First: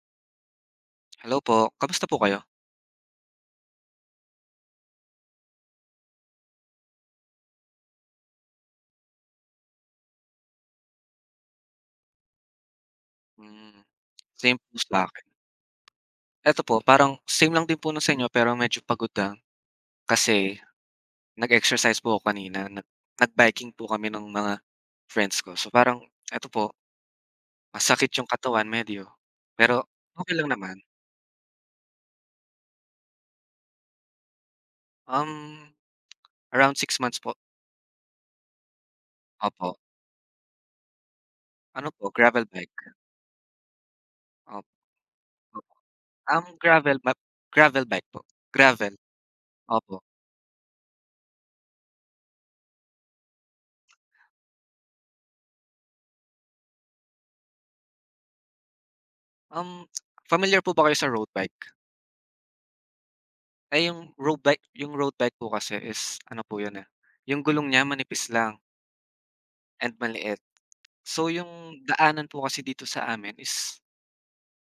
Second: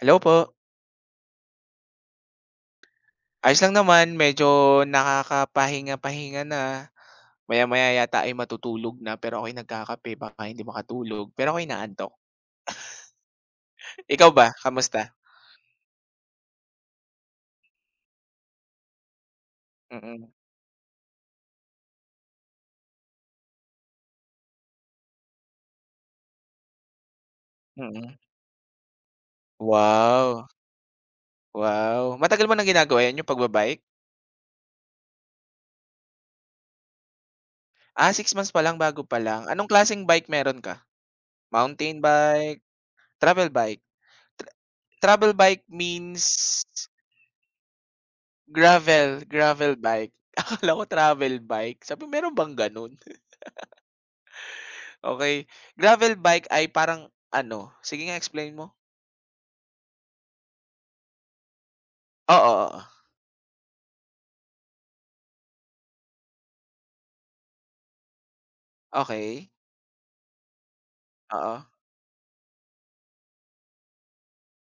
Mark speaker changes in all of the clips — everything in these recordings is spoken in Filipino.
Speaker 1: Hello po.
Speaker 2: Hello po, kamusta po kayo?
Speaker 1: Ayos lang naman, medyo nakakapahinga-pahinga na. Maya-maya yata ay matutulog na, pero ako'y nagkakape baka hindi makatulog, pero ako'y inaantok.
Speaker 2: Hmm,
Speaker 1: Ikaw ba,
Speaker 2: same po
Speaker 1: kamusta?
Speaker 2: sa'kin. Eto po, parang same lang din po nung sa inyo pero medyo pagod na.
Speaker 1: Mm,
Speaker 2: Kasi nag-exercise po ako kanina, nag-biking po kami ng mga friends ko. So, parang eto po, masakit
Speaker 1: mm.
Speaker 2: yung katawan medyo, pero okey
Speaker 1: Wow,
Speaker 2: lang naman.
Speaker 1: wow. Matagal mo ng ginagawa 'yan, yung pagba-bike?
Speaker 2: Um, around 6 months po.
Speaker 1: Ah, 6 months pa lang, bago pa lang. Anong
Speaker 2: Opo.
Speaker 1: klaseng bike meron ka?
Speaker 2: Ano
Speaker 1: Mountain
Speaker 2: po, gravel
Speaker 1: bike,
Speaker 2: bike.
Speaker 1: travel bike? Tra
Speaker 2: Opo.
Speaker 1: travel bike means
Speaker 2: Um, gravel bike po, gravel,
Speaker 1: gravel
Speaker 2: opo.
Speaker 1: bike. Akala ko travel bike, sabi meron bang gano'n? Okay, gravel bike ay parang ano, sige nga explain mo.
Speaker 2: Um, familiar po ba kayo sa road bike?
Speaker 1: Oo, oo.
Speaker 2: Ay yung road bike po kasi is ano po yun, eh, yung gulong niya manipis lang
Speaker 1: Okay.
Speaker 2: and maliit. So
Speaker 1: Oo.
Speaker 2: yung daanan po kasi dito sa amin is,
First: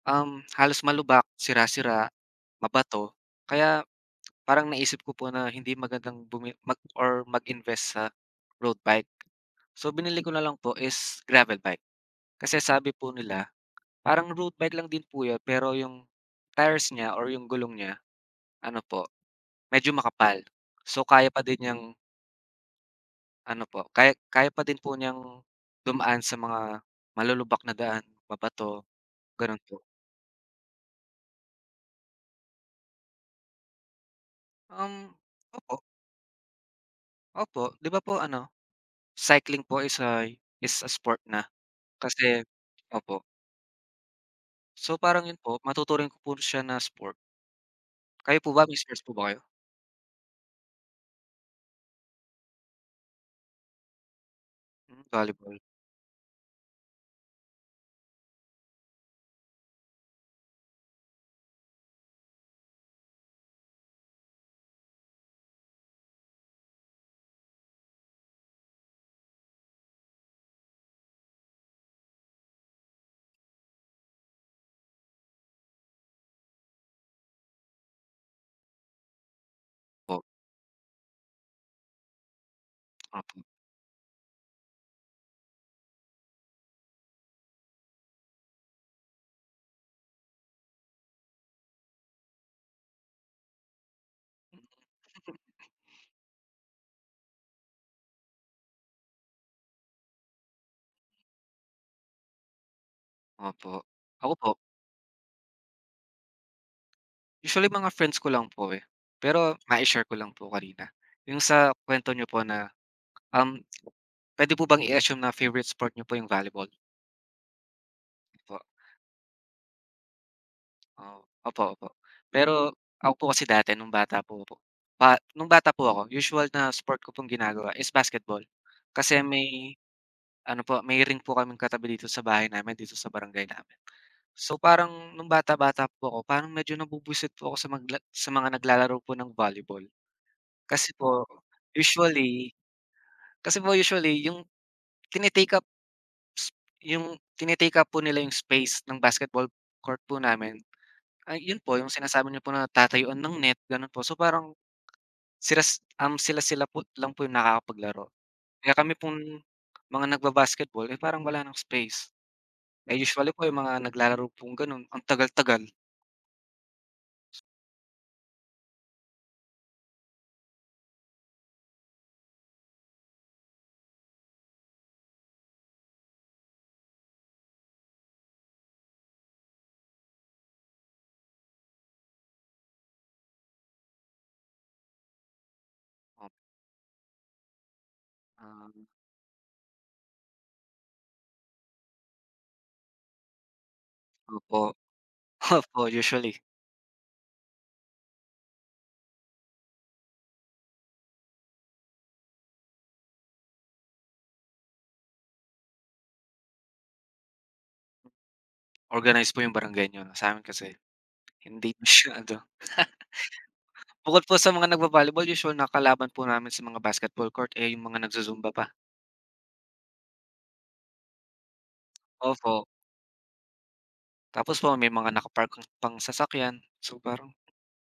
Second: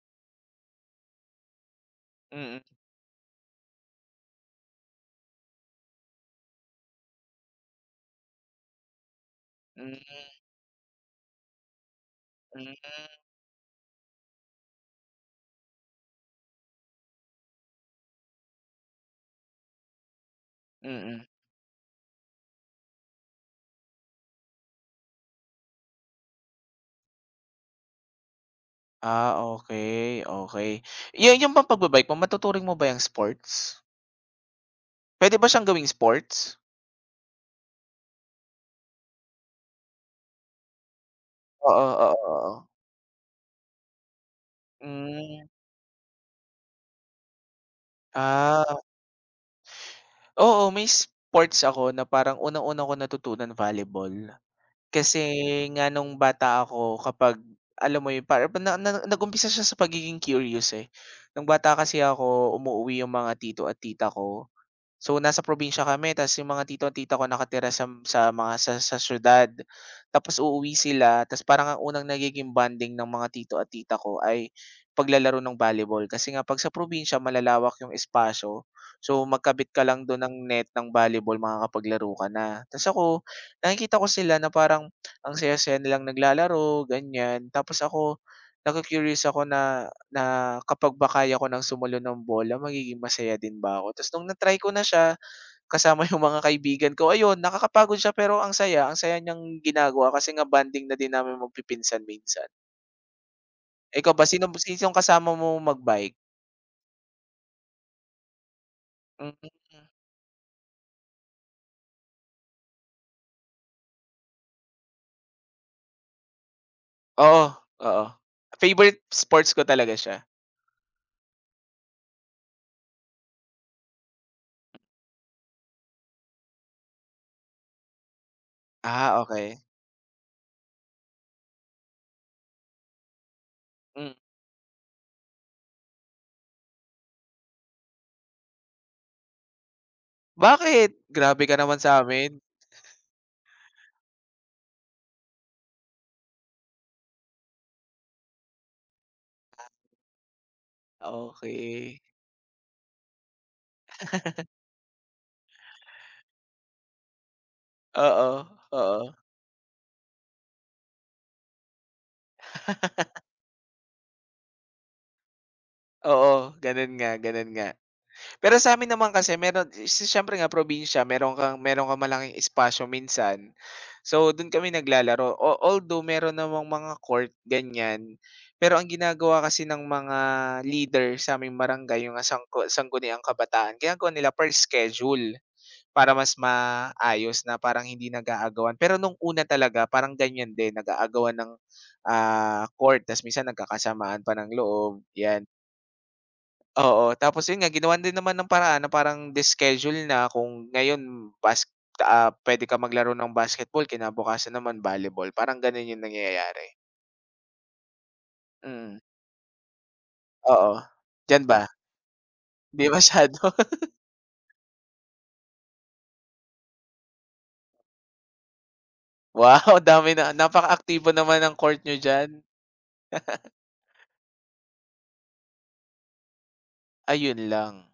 Speaker 2: halos malubak, sira-sira,
Speaker 1: Mm,
Speaker 2: mabato. Kaya parang naisip ko po na hindi magandang bumi mag or mag-invest sa road bike. So
Speaker 1: hmm,
Speaker 2: binili ko na lang po is gravel bike. Kasi sabi
Speaker 1: mm.
Speaker 2: po nila parang road bike lang din po yun pero yung tires niya or yung gulong niya ano po, medyo makapal. So
Speaker 1: Mm.
Speaker 2: kaya pa din niyang Ano po, kaya kaya pa din po niyang dumaan sa mga malulubak na daan, mabato,
Speaker 1: Ah,
Speaker 2: gano'n po.
Speaker 1: okay okay. Yung bang mo matuturing mo ba yung sports?
Speaker 2: Um,
Speaker 1: Puwede ba siyang
Speaker 2: opo,
Speaker 1: gawing sports?
Speaker 2: opo. 'Di ba po ano, cycling po is a sport na
Speaker 1: Oo, oo,
Speaker 2: kasi
Speaker 1: oo.
Speaker 2: opo. So, parang 'yun
Speaker 1: Hmm,
Speaker 2: po, matuturing ko po siya na sport. Kayo po ba, may
Speaker 1: ah,
Speaker 2: sports po ba kayo?
Speaker 1: oo, may sports ako na parang unang-una ko natutunan volleyball.
Speaker 2: Hmm,
Speaker 1: Kasi
Speaker 2: volleyball
Speaker 1: nga nung bata ako kapag alam mo yun para na na nag-umpisa siya sa pagiging curious, eh. Nung bata kasi ako umuwi yung mga tito at tita ko. So, nasa probinsya kami ta's yung mga tito at tita ko nakatira sa mga sa siyudad. Tapos uuwi sila ta's parang ang unang nagiging bonding ng mga tito at tita ko ay paglalaro ng volleyball. Kasi nga 'pag sa probinsya malalawak yung espasyo, so magkabit ka lang dun
Speaker 2: po,
Speaker 1: ng net ng volleyball makakapaglaro ka na. Ta's ako,
Speaker 2: opo,
Speaker 1: nakikita ko sila na parang ang saya-saya nilang naglalaro, ganyan. Tapos ako, naku-curious ako na na kapag ba kaya ko ng sumalo ng bola magiging masaya din ba ako? Tapos nung na-try ko na siya kasama yung mga kaibigan ko, ayun nakakapagod siya pero ang saya niyang ginagawa kasi nga bonding na din namin magpipinsan minsan.
Speaker 2: opo.
Speaker 1: Ikaw ba
Speaker 2: Ako
Speaker 1: sino
Speaker 2: po,
Speaker 1: sinong kasama mo magbike?
Speaker 2: usually mga friends ko lang po, eh.
Speaker 1: Mm.
Speaker 2: Pero mai-share ko lang po kanina, yung sa kwento niyo po na, um, pwede po bang i-assume na favorite sport niyo po yung volleyball?
Speaker 1: Oo, oo. Favorite sports ko talaga siya.
Speaker 2: Oh, opo, opo. Pero ako po kasi dati nung bata po ako usual na sport ko pong ginagawa is basketball.
Speaker 1: Ah,
Speaker 2: Kasi
Speaker 1: okay.
Speaker 2: may ano po, may ring po kaming katabi dito sa bahay namin, dito sa barangay namin.
Speaker 1: Hmm.
Speaker 2: So, parang nung bata-bata po ako, parang medyo nabubuisit po ako sa mga naglalaro po ng volleyball.
Speaker 1: Bakit?
Speaker 2: Kasi po
Speaker 1: Grabe ka naman sa'min.
Speaker 2: usually kasi po usually tini-take up s- yung tini up po nila yung space ng basketball court po namin. Ay, yun po yung
Speaker 1: Okey.
Speaker 2: sinasabi niyo po na tatayuan ng net, gano'n po. So, parang sila-sila po lang po yung nakakapaglaro.
Speaker 1: Oo,
Speaker 2: Kaya kami
Speaker 1: oo.
Speaker 2: pong mga nagba-basketball, eh, parang wala ng space. Eh, usually po yung mga naglalaro pong gano'n, ang tagal-tagal.
Speaker 1: Oo, ganun nga, ganun nga. Pero sa amin naman kasi meron siyempre nga probinsya meron kang malaking espasyo minsan. So, dun kami naglalaro. Although meron namang mga court ganyan, pero ang ginagawa kasi ng mga leader sa sa'ming barangay yung sangguniang kabataan ginagawa nila per schedule para
Speaker 2: Op
Speaker 1: mas maayos na parang hindi nag-aagawan.
Speaker 2: um,
Speaker 1: Pero nung una talaga parang ganyan din nag-aagawan ng, court ta's minsan nagkakasamaan pa ng
Speaker 2: opo,
Speaker 1: loob, 'yan.
Speaker 2: opo, usually.
Speaker 1: Oo, tapos yun nga ginawan din naman ng paraan na parang de-schedule na kung ngayon puwede ka maglaro ng basketball kinabukasan naman volleyball parang ganun yung nangyayari. Mm,
Speaker 2: Organized po yung barangay nyo. Sa'min kasi
Speaker 1: oo. Diyan ba?
Speaker 2: hindi masyado.
Speaker 1: 'Di masyado?
Speaker 2: Bukod po sa mga nagvo-volleyball, usual na po namin sa mga basketball court, eh, yung mga nagzu-zumba pa.
Speaker 1: Wow, dami na napakaaktibo naman ng court niyo diyan.
Speaker 2: Opo, tapos po may mga nakapark pang sasakyan. So, parang
Speaker 1: Ayun lang,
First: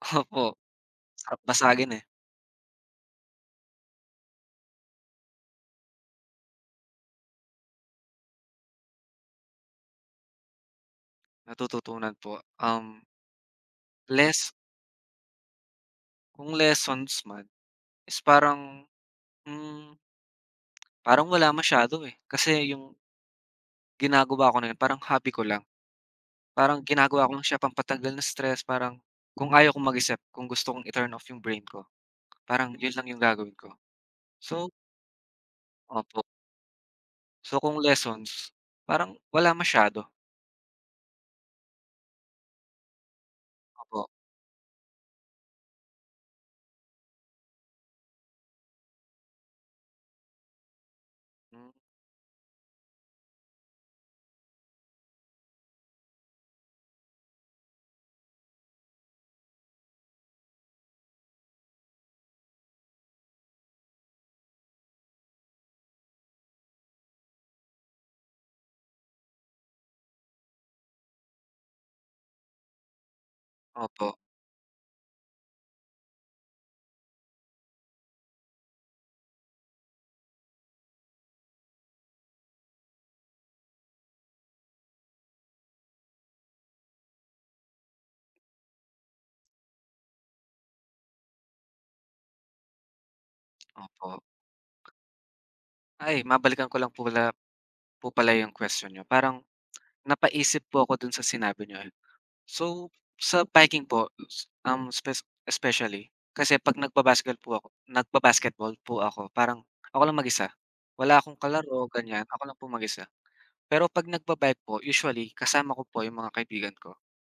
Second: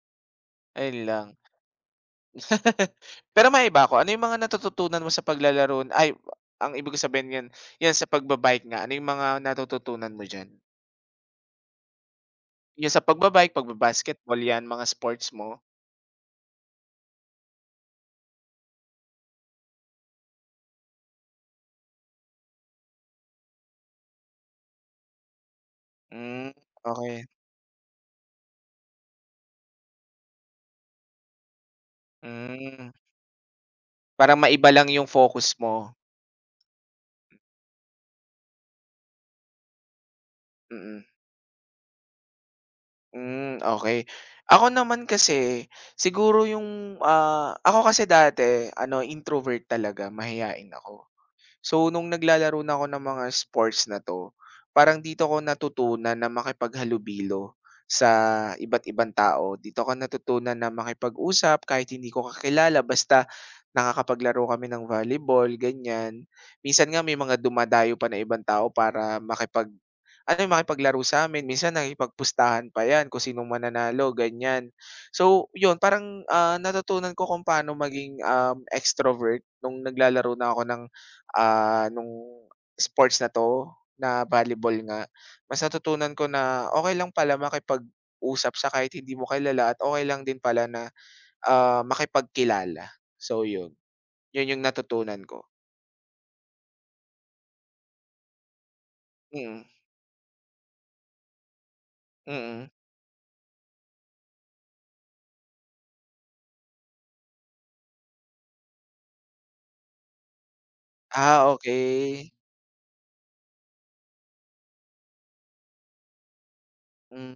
Speaker 2: opo.
Speaker 1: ayun lang.
Speaker 2: Sarap basagin, eh.
Speaker 1: Pero maiba ako, ano yung mga natututunan mo sa paglalaro ay ang ibig ko sabihin niyan, yan sa pagba-bike nga, ano yung mga natututunan mo diyan?
Speaker 2: Natututunan po, um,
Speaker 1: Yung sa pagba-bike, pagba-basketball
Speaker 2: less
Speaker 1: yan mga sports mo?
Speaker 2: kung lessons man is hmm, parang wala masyado, eh. Kasi yung ginagawa ko na yun parang hobby ko lang.
Speaker 1: Hmm,
Speaker 2: Parang
Speaker 1: okey.
Speaker 2: ginagawa ko lang siya pampatanggal ng stress, parang kung ayaw kong mag-isip, kung gusto kong i-turn off yung brain ko, parang
Speaker 1: Hmm,
Speaker 2: yun lang yung gagawin ko.
Speaker 1: para
Speaker 2: So,
Speaker 1: maiba lang yung focus mo.
Speaker 2: opo. So kung lessons, parang wala masyado,
Speaker 1: Mm. Hmm, okey.
Speaker 2: opo.
Speaker 1: Ako naman kasi, siguro yung, ako kasi dati ano introvert talaga, mahiyain ako.
Speaker 2: Hmm,
Speaker 1: So, nung naglalaro na ako ng mga sports na 'to, parang dito ko natutunan na makipaghalubilo sa iba't ibang tao. Dito ko natutunan na makipag-usap kahit hindi ko kakilala basta nakakapaglaro kami ng volleyball, ganyan. Minsan nga may mga dumadayo pa na ibang tao para ano, yung makipaglaro sa'min. Minsan nakikipagpustahan pa 'yan kung sinong
Speaker 2: opo,
Speaker 1: mananalo, ganyan. So, 'yun parang, natutunan ko kung paano maging, extrovert nung naglalaro na ako nung sports na 'to, na volleyball nga, mas natutunan ko na okay lang pala makipag-usap sa kahit hindi mo kilala at okay lang din pala na, makipagkilala. So yun,
Speaker 2: opo.
Speaker 1: yun yung natutunan ko.
Speaker 2: Ay, mabalikan ko lang po pala yung question niyo. Parang
Speaker 1: Mm,
Speaker 2: napaisip po ako dun sa sinabi niyo, eh.
Speaker 1: mm.
Speaker 2: So, sa biking po, s um, spec especially, kasi 'pag nagba-basketball po ako, parang ako lang mag-isa. Wala akong
Speaker 1: Ah,
Speaker 2: kalaro, ganyan,
Speaker 1: okay.
Speaker 2: ako lang po mag-isa. Pero 'pag nagba-bike po, usually kasama ko po 'yung mga kaibigan ko.
Speaker 1: Hmm,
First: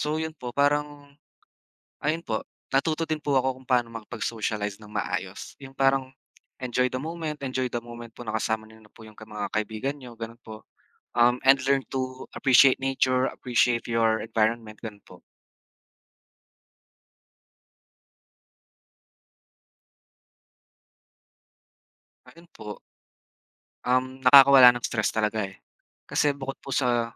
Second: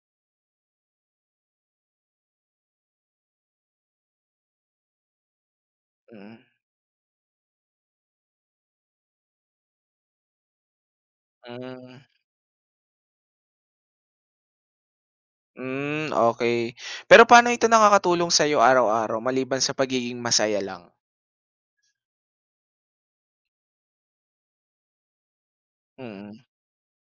Speaker 2: So, 'yun po, parang ayun po, natuto din po ako kung paano makipag-socialize ng maayos. 'Yung parang
Speaker 1: mm.
Speaker 2: enjoy the moment po nakasama niyo na po 'yung mga kaibigan niyo, gano'n po. And learn
Speaker 1: Hmm,
Speaker 2: to appreciate nature, appreciate your environment, gano'n po.
Speaker 1: hmm, okay. Pero paano ito nakakatulong sa'yo araw-araw maliban sa pagiging masaya lang?
Speaker 2: Ayun po. Nakakawala ng stress talaga, eh. Kasi
Speaker 1: Mm,
Speaker 2: bukod po sa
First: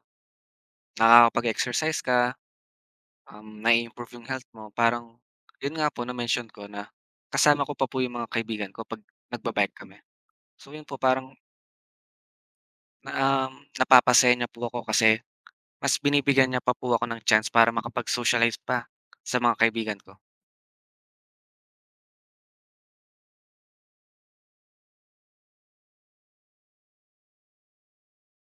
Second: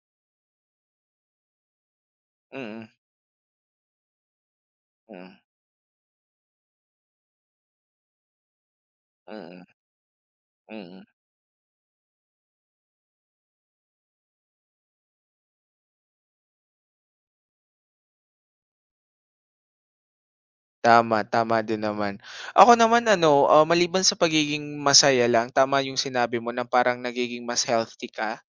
Speaker 2: nakakapag-exercise ka,
Speaker 1: mm,
Speaker 2: na improve yung health mo, parang
Speaker 1: mm,
Speaker 2: yun nga po na-mention ko na kasama ko pa po yung mga kaibigan ko 'pag
Speaker 1: mm,
Speaker 2: nagba-bike kami. So yun po
Speaker 1: mm.
Speaker 2: parang na, napapasaya niya po ako kasi mas binibigyan niya pa po ako ng chance para makapag-socialize pa sa mga kaibigan ko.
Speaker 1: Tama, tama din naman. Ako naman ano, maliban sa pagiging masaya lang, tama yung sinabi mo na parang nagiging mas healthy ka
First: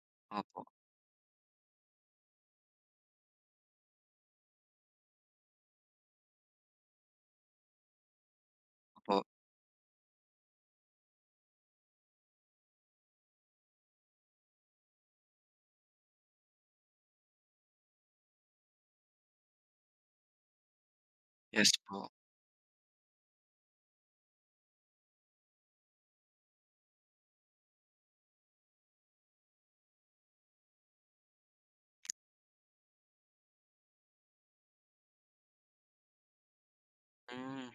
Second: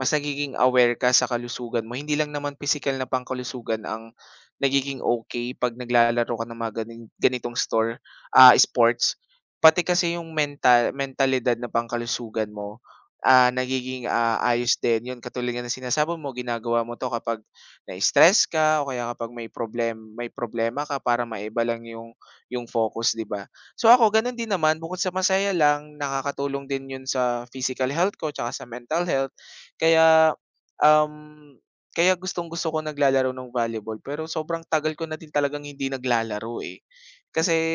Speaker 1: mas nagiging
Speaker 2: Opo,
Speaker 1: aware ka sa kalusugan mo. Hindi lang naman physical na pangkalusugan ang nagiging okay 'pag naglalaro ka ng mga ganitong sports.
Speaker 2: opo.
Speaker 1: Pati kasi yung mentalidad na pangkalusugan mo, nagiging, ayos din. Yun, katulad nga ng sinasabi mo, ginagawa mo 'to kapag na-stress ka o kaya kapag may may problema ka para maiba
Speaker 2: Yes
Speaker 1: lang
Speaker 2: po.
Speaker 1: yung focus, 'di ba? So, ako ganun din naman, bukod sa masaya lang, nakakatulong din yun sa physical health ko tsaka sa mental health. Kaya, um, kaya gustong-gusto ko naglalaro ng volleyball pero sobrang tagal ko na din talagang hindi naglalaro, eh. Kasi
Speaker 2: Hmm,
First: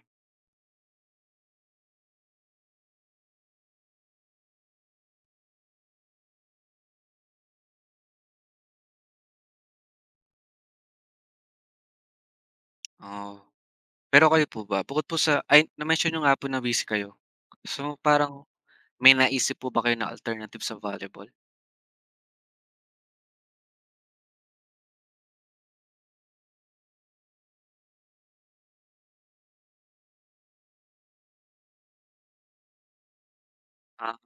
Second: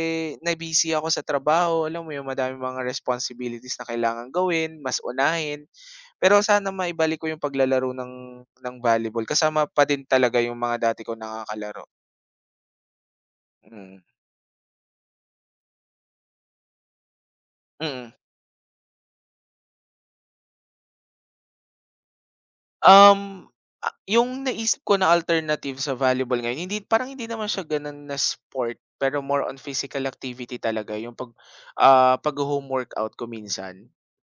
Speaker 1: na-busy ako sa trabaho, alam mo yung madami mga responsibilities na kailangan gawin, mas unahin. Pero sana maibalik ko yung paglalaro ng volleyball kasama pa din talaga yung mga dati ko nakakalaro.
Speaker 2: oo.
Speaker 1: Mm,
Speaker 2: Pero kayo po ba, bukod po sa ay na-mention niyo nga po na busy kayo. So
Speaker 1: mm.
Speaker 2: parang may naisip po ba kayo na alternative sa volleyball?
Speaker 1: Um, yung naisip ko na alternative sa volleyball ngayon, parang hindi naman siya gano'n na sport, pero more on physical activity talaga yung pagho-home workout ko minsan
Speaker 2: Ah,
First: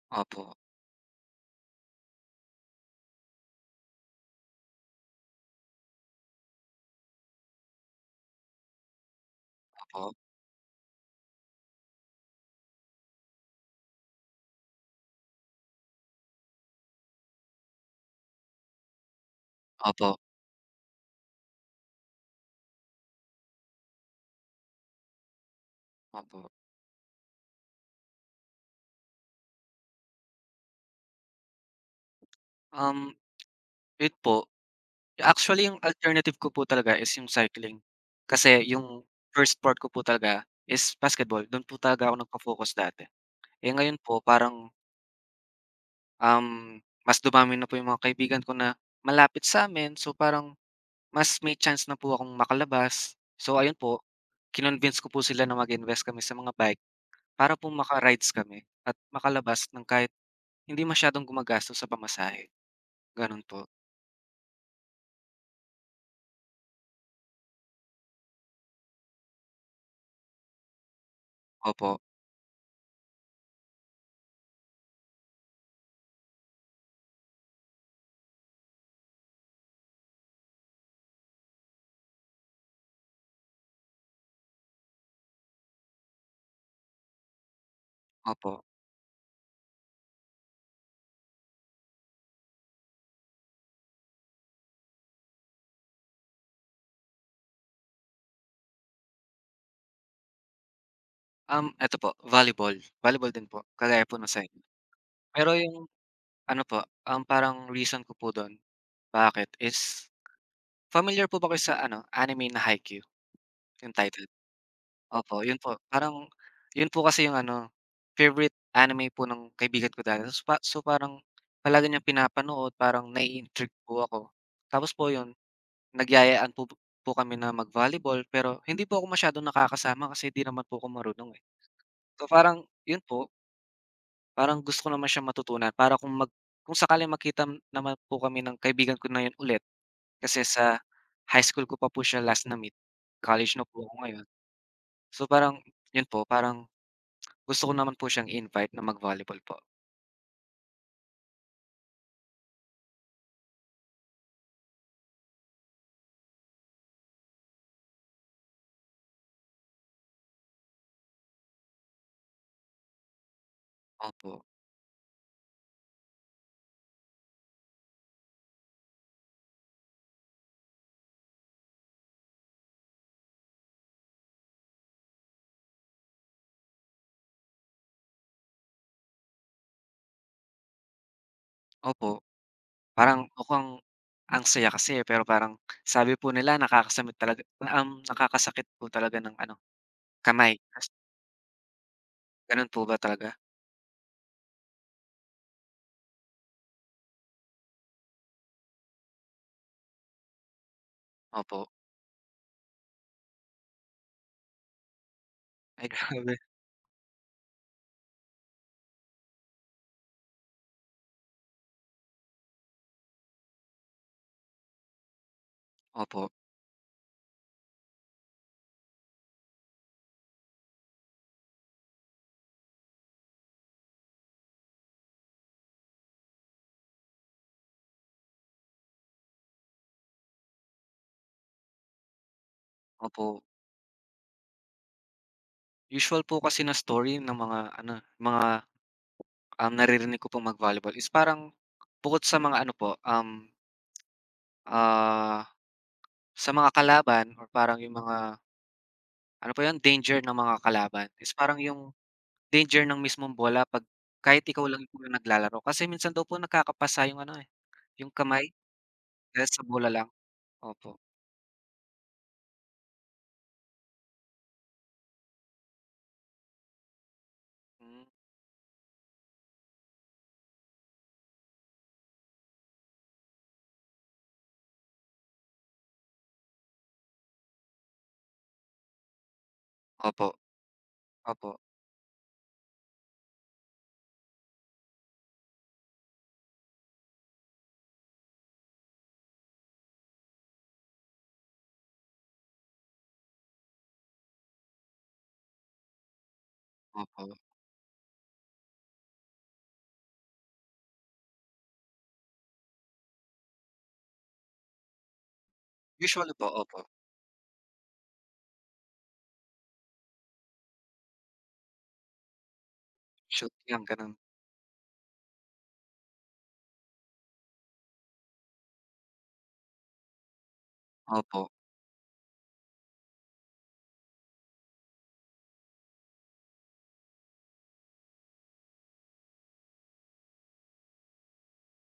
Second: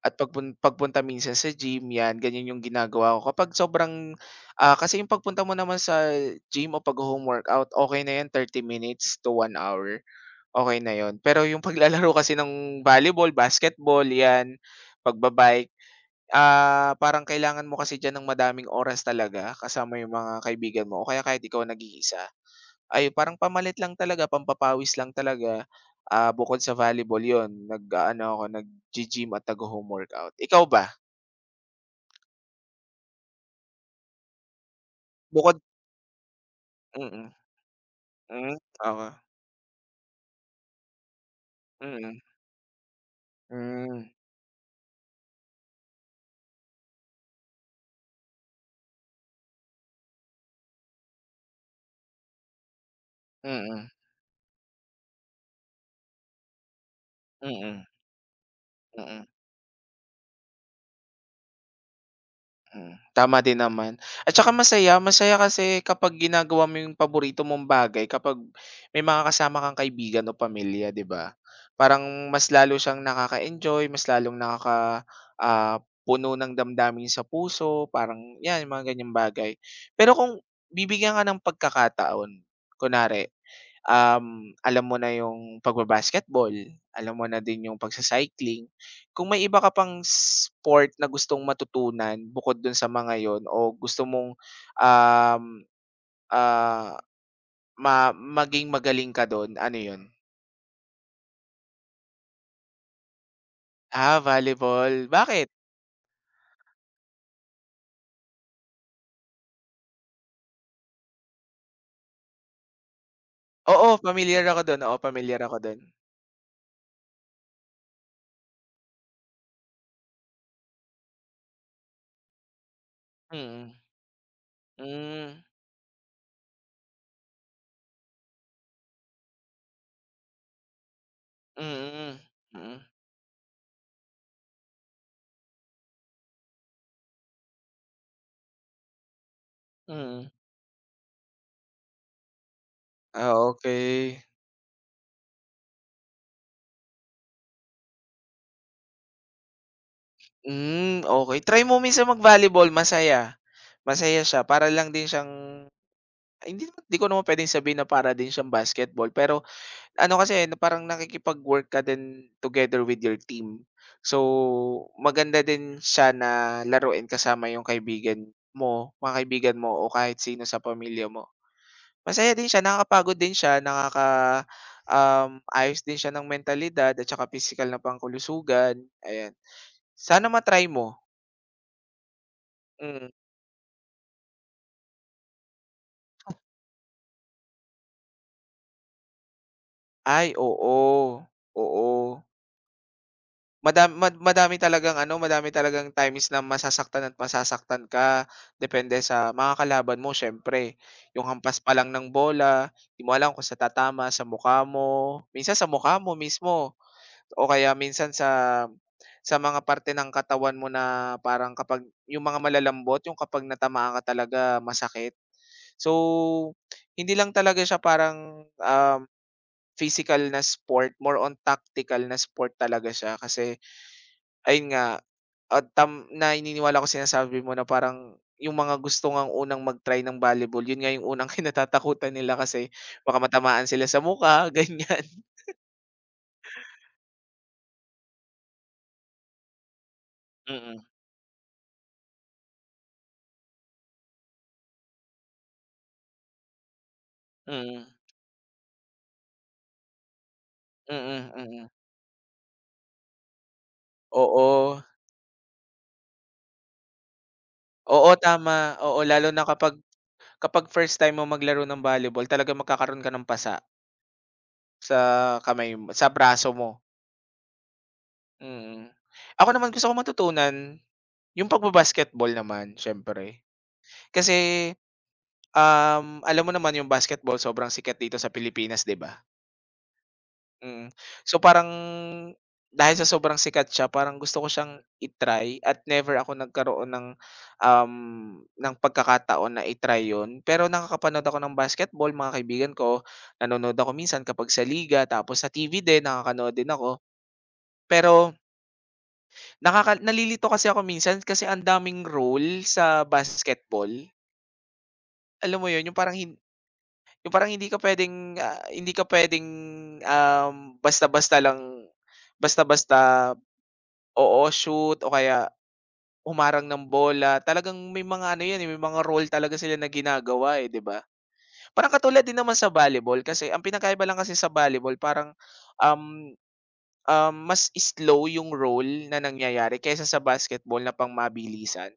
Speaker 1: at
Speaker 2: opo,
Speaker 1: pagpunta minsan sa gym, 'yan ganyan yung ginagawa ko kapag kasi yung pagpunta mo naman sa gym o pag home workout, okey na 'yan 30 minutes to 1 hour,
Speaker 2: opo,
Speaker 1: okay na yon. Pero yung paglalaro kasi ng volleyball, basketball, 'yan, pagba-bike. Ah, parang kailangan mo kasi diyan ng madaming oras talaga kasama yung
Speaker 2: opo,
Speaker 1: mga kaibigan mo o kaya kahit ikaw nag-iisa. Ay parang pamalit lang talaga, pampapawis lang talaga,
Speaker 2: opo.
Speaker 1: bukod sa volleyball 'yun nag-aano ako, gym at nagho-home workout. Ikaw ba?
Speaker 2: Um, yun po,
Speaker 1: Bukod
Speaker 2: actually yung alternative ko po talaga
Speaker 1: mm,
Speaker 2: is yung
Speaker 1: mm.
Speaker 2: cycling.
Speaker 1: Hmm,
Speaker 2: Kasi yung
Speaker 1: oo,
Speaker 2: first sport ko po talaga is basketball, dun po talaga ako
Speaker 1: mm,
Speaker 2: nagfo-focus dati. Eh, ngayon
Speaker 1: hmm,
Speaker 2: po parang, um, mas dumami na po yung mga kaibigan ko na malapit sa'min, so parang mas may chance na po akong makalabas. So ayun
Speaker 1: mm,
Speaker 2: po, kinonvince ko po sila na mag-invest kami sa mga bike para po
Speaker 1: mm,
Speaker 2: maka-rides kami at
Speaker 1: mm, mm.
Speaker 2: makalabas ng kahit hindi masyadong gumagastos sa pamasahe,
Speaker 1: Mm, tama
Speaker 2: gano'n
Speaker 1: din
Speaker 2: po. Hmm.
Speaker 1: naman. At saka masaya, masaya kasi kapag ginagawa mo yung paborito mong bagay, kapag may mga kasama kang kaibigan o pamilya, 'di ba?
Speaker 2: Opo,
Speaker 1: Parang mas lalo siyang nakaka-enjoy, mas lalong puno ng damdamin sa puso, parang 'yan, yung mga ganyang bagay. Pero kung bibigyan ka ng pagkakataon, kunwari alam mo na yung pagbabasketball, alam mo na din yung
Speaker 2: opo.
Speaker 1: pagsa-cycling. Kung may iba ka pang sport na gustong matutunan bukod dun sa mga yon, o gusto mong, um, ah, ma maging magaling ka dun, ano yon?
Speaker 2: Eto po volleyball, volleyball din po kagaya
Speaker 1: Ah,
Speaker 2: po ng sa inyo.
Speaker 1: volleyball. Bakit?
Speaker 2: Pero yung ano po, ang parang reason ko po dun bakit is familiar po ba kayo sa ano, anime na Haikyuu,
Speaker 1: Oo,
Speaker 2: yung title?
Speaker 1: familiar ako dun. Oo, familiar
Speaker 2: Opo,
Speaker 1: ako
Speaker 2: yun po
Speaker 1: dun.
Speaker 2: parang yun po kasi yung ano, favorite anime po ng kaibigan ko dati. Tas pa so, parang palagi niyang pinapanood, parang
Speaker 1: Mm.
Speaker 2: nai-intrigue po ako. Tapos po yun.
Speaker 1: Hmm,
Speaker 2: Nagyayaan po kami na mag-volleyball pero hindi po ako masyadong nakakasama kasi di naman po ako marunong, eh.
Speaker 1: mm.
Speaker 2: So, parang
Speaker 1: Mm,
Speaker 2: yun po, parang gusto ko naman siyang matutunan para kung sakaling magkita naman po kami ng kaibigan ko na yun ulit
Speaker 1: mm.
Speaker 2: kasi sa high school ko pa po siya last na-meet,
Speaker 1: Ah,
Speaker 2: college na po ako
Speaker 1: okay.
Speaker 2: ngayon. So, parang yun po, parang gusto ko naman po siyang invite na mag-volleyball po.
Speaker 1: Hmm, okay. Try mo minsan mag-volleyball, masaya. Masaya siya para lang din siyang ay hindi naman 'di ko naman puwedeng sabihin na para din siyang basketball, pero ano kasi, na parang nakikipag-work ka din together with your team.
Speaker 2: Opo,
Speaker 1: So, maganda din siya na laruin kasama yung kaibigan mo, mga kaibigan mo o kahit sino sa pamilya mo. Masaya din siya, nakakapagod din siya, ayos din siya ng mentalidad at saka pisikal na pangkulusugan ayan. Sana matry mo,
Speaker 2: opo.
Speaker 1: mm.
Speaker 2: Parang mukhang ang saya kasi, eh, pero parang sabi po nila nakakasakit po talaga ng ano
Speaker 1: Ay
Speaker 2: kamay, tas
Speaker 1: oo, oo.
Speaker 2: ganun po ba talaga?
Speaker 1: Madami talagang ano, madami talagang times na masasaktan at masasaktan ka, depende sa mga kalaban mo siyempre. Yung hampas
Speaker 2: Opo.
Speaker 1: pa lang ng bola, di mo alam kung saan tatama, sa mukha mo, minsan sa
Speaker 2: Ay
Speaker 1: mukha mo
Speaker 2: grabe.
Speaker 1: mismo o kaya minsan sa mga parte ng katawan mo na parang kapag yung mga malalambot, yung kapag natamaan ka talaga masakit.
Speaker 2: Opo,
Speaker 1: So, hindi lang talaga siya parang, physical na sport, more on tactical na sport talaga siya kasi ayun nga, at na naniniwala ako sinasabi mo na parang yung mga gusto ngang unang mag-try ng volleyball, yun nga yung unang kinatatakutan nila kasi baka
Speaker 2: opo.
Speaker 1: matamaan sila sa mukha, ganyan.
Speaker 2: Usual po kasi na story ng mga ano, mga, naririnig ko pong
Speaker 1: Mm,
Speaker 2: mag-volleyball is parang bukod sa mga ano po, ah, sa mga kalaban or parang
Speaker 1: mm,
Speaker 2: yung mga ano po yun, danger ng mga kalaban
Speaker 1: mm,
Speaker 2: is parang
Speaker 1: mm.
Speaker 2: yung danger ng mismong bola 'pag kahit ikaw
Speaker 1: Oo,
Speaker 2: lang po yung naglalaro. Kasi minsan daw po nagkakapasa yung ano, eh, yung
Speaker 1: oo,
Speaker 2: kamay
Speaker 1: tama. Oo, lalo na
Speaker 2: dahil sa
Speaker 1: kapag
Speaker 2: bola lang.
Speaker 1: kapag
Speaker 2: Opo.
Speaker 1: first time mo maglaro ng volleyball talaga magkakaroon ka ng pasa sa kamay mo sa braso mo,
Speaker 2: Hmm.
Speaker 1: mm. Ako naman gusto ko matutunan yung naman siyempre. Kasi alam mo naman yung basketball sobrang sikat dito sa Pilipinas, 'di ba?
Speaker 2: Opo,
Speaker 1: Mm. So,
Speaker 2: opo,
Speaker 1: parang dahil sa sobrang sikat siya parang gusto ko siyang i-try at never ako nagkaroon um, ng pagkakataon na i-try 'yun. Pero nakakapanood ako ng basketball, mga kaibigan ko, nanonood ako minsan kapag sa liga tapos sa TV din nakakanood din ako.
Speaker 2: opo.
Speaker 1: Pero nalilito kasi ako minsan kasi ang daming rule sa basketball. Alam mo 'yun, yung parang hin
Speaker 2: Usually po, opo.
Speaker 1: Yung parang hindi ka puwedeng, um, basta-basta lang basta-basta,
Speaker 2: Shoot lang, gano'n.
Speaker 1: oo, shoot o kaya humarang ng bola. Talagang may mga ano 'yan, eh, may mga role talaga sila na ginagawa, eh, 'di ba?
Speaker 2: Opo,
Speaker 1: Parang katulad din naman sa volleyball kasi ang pinakaiba lang kasi sa volleyball parang, um, um, mas slow yung role na nangyayari kaysa sa basketball na pang-mabilisan.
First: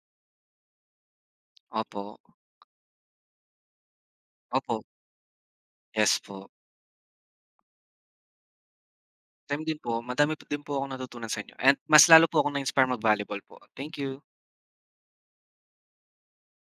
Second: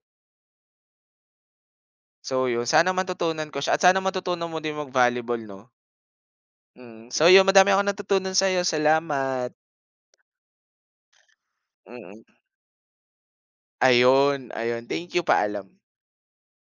Speaker 2: opo,
Speaker 1: So 'yun, sana matutunan ko siya at sana matutunan mo din
Speaker 2: opo,
Speaker 1: mag-volleyball 'no?
Speaker 2: yes po.
Speaker 1: Mm, so yun madami akong natutunan sa'yo salamat,
Speaker 2: Same din po, madami po din po akong natutunan sa inyo and mas
Speaker 1: mm.
Speaker 2: lalo po akong na-inspire mag-volleyball po. Thank you.
Speaker 1: Ayun, ayun, thank you, paalam.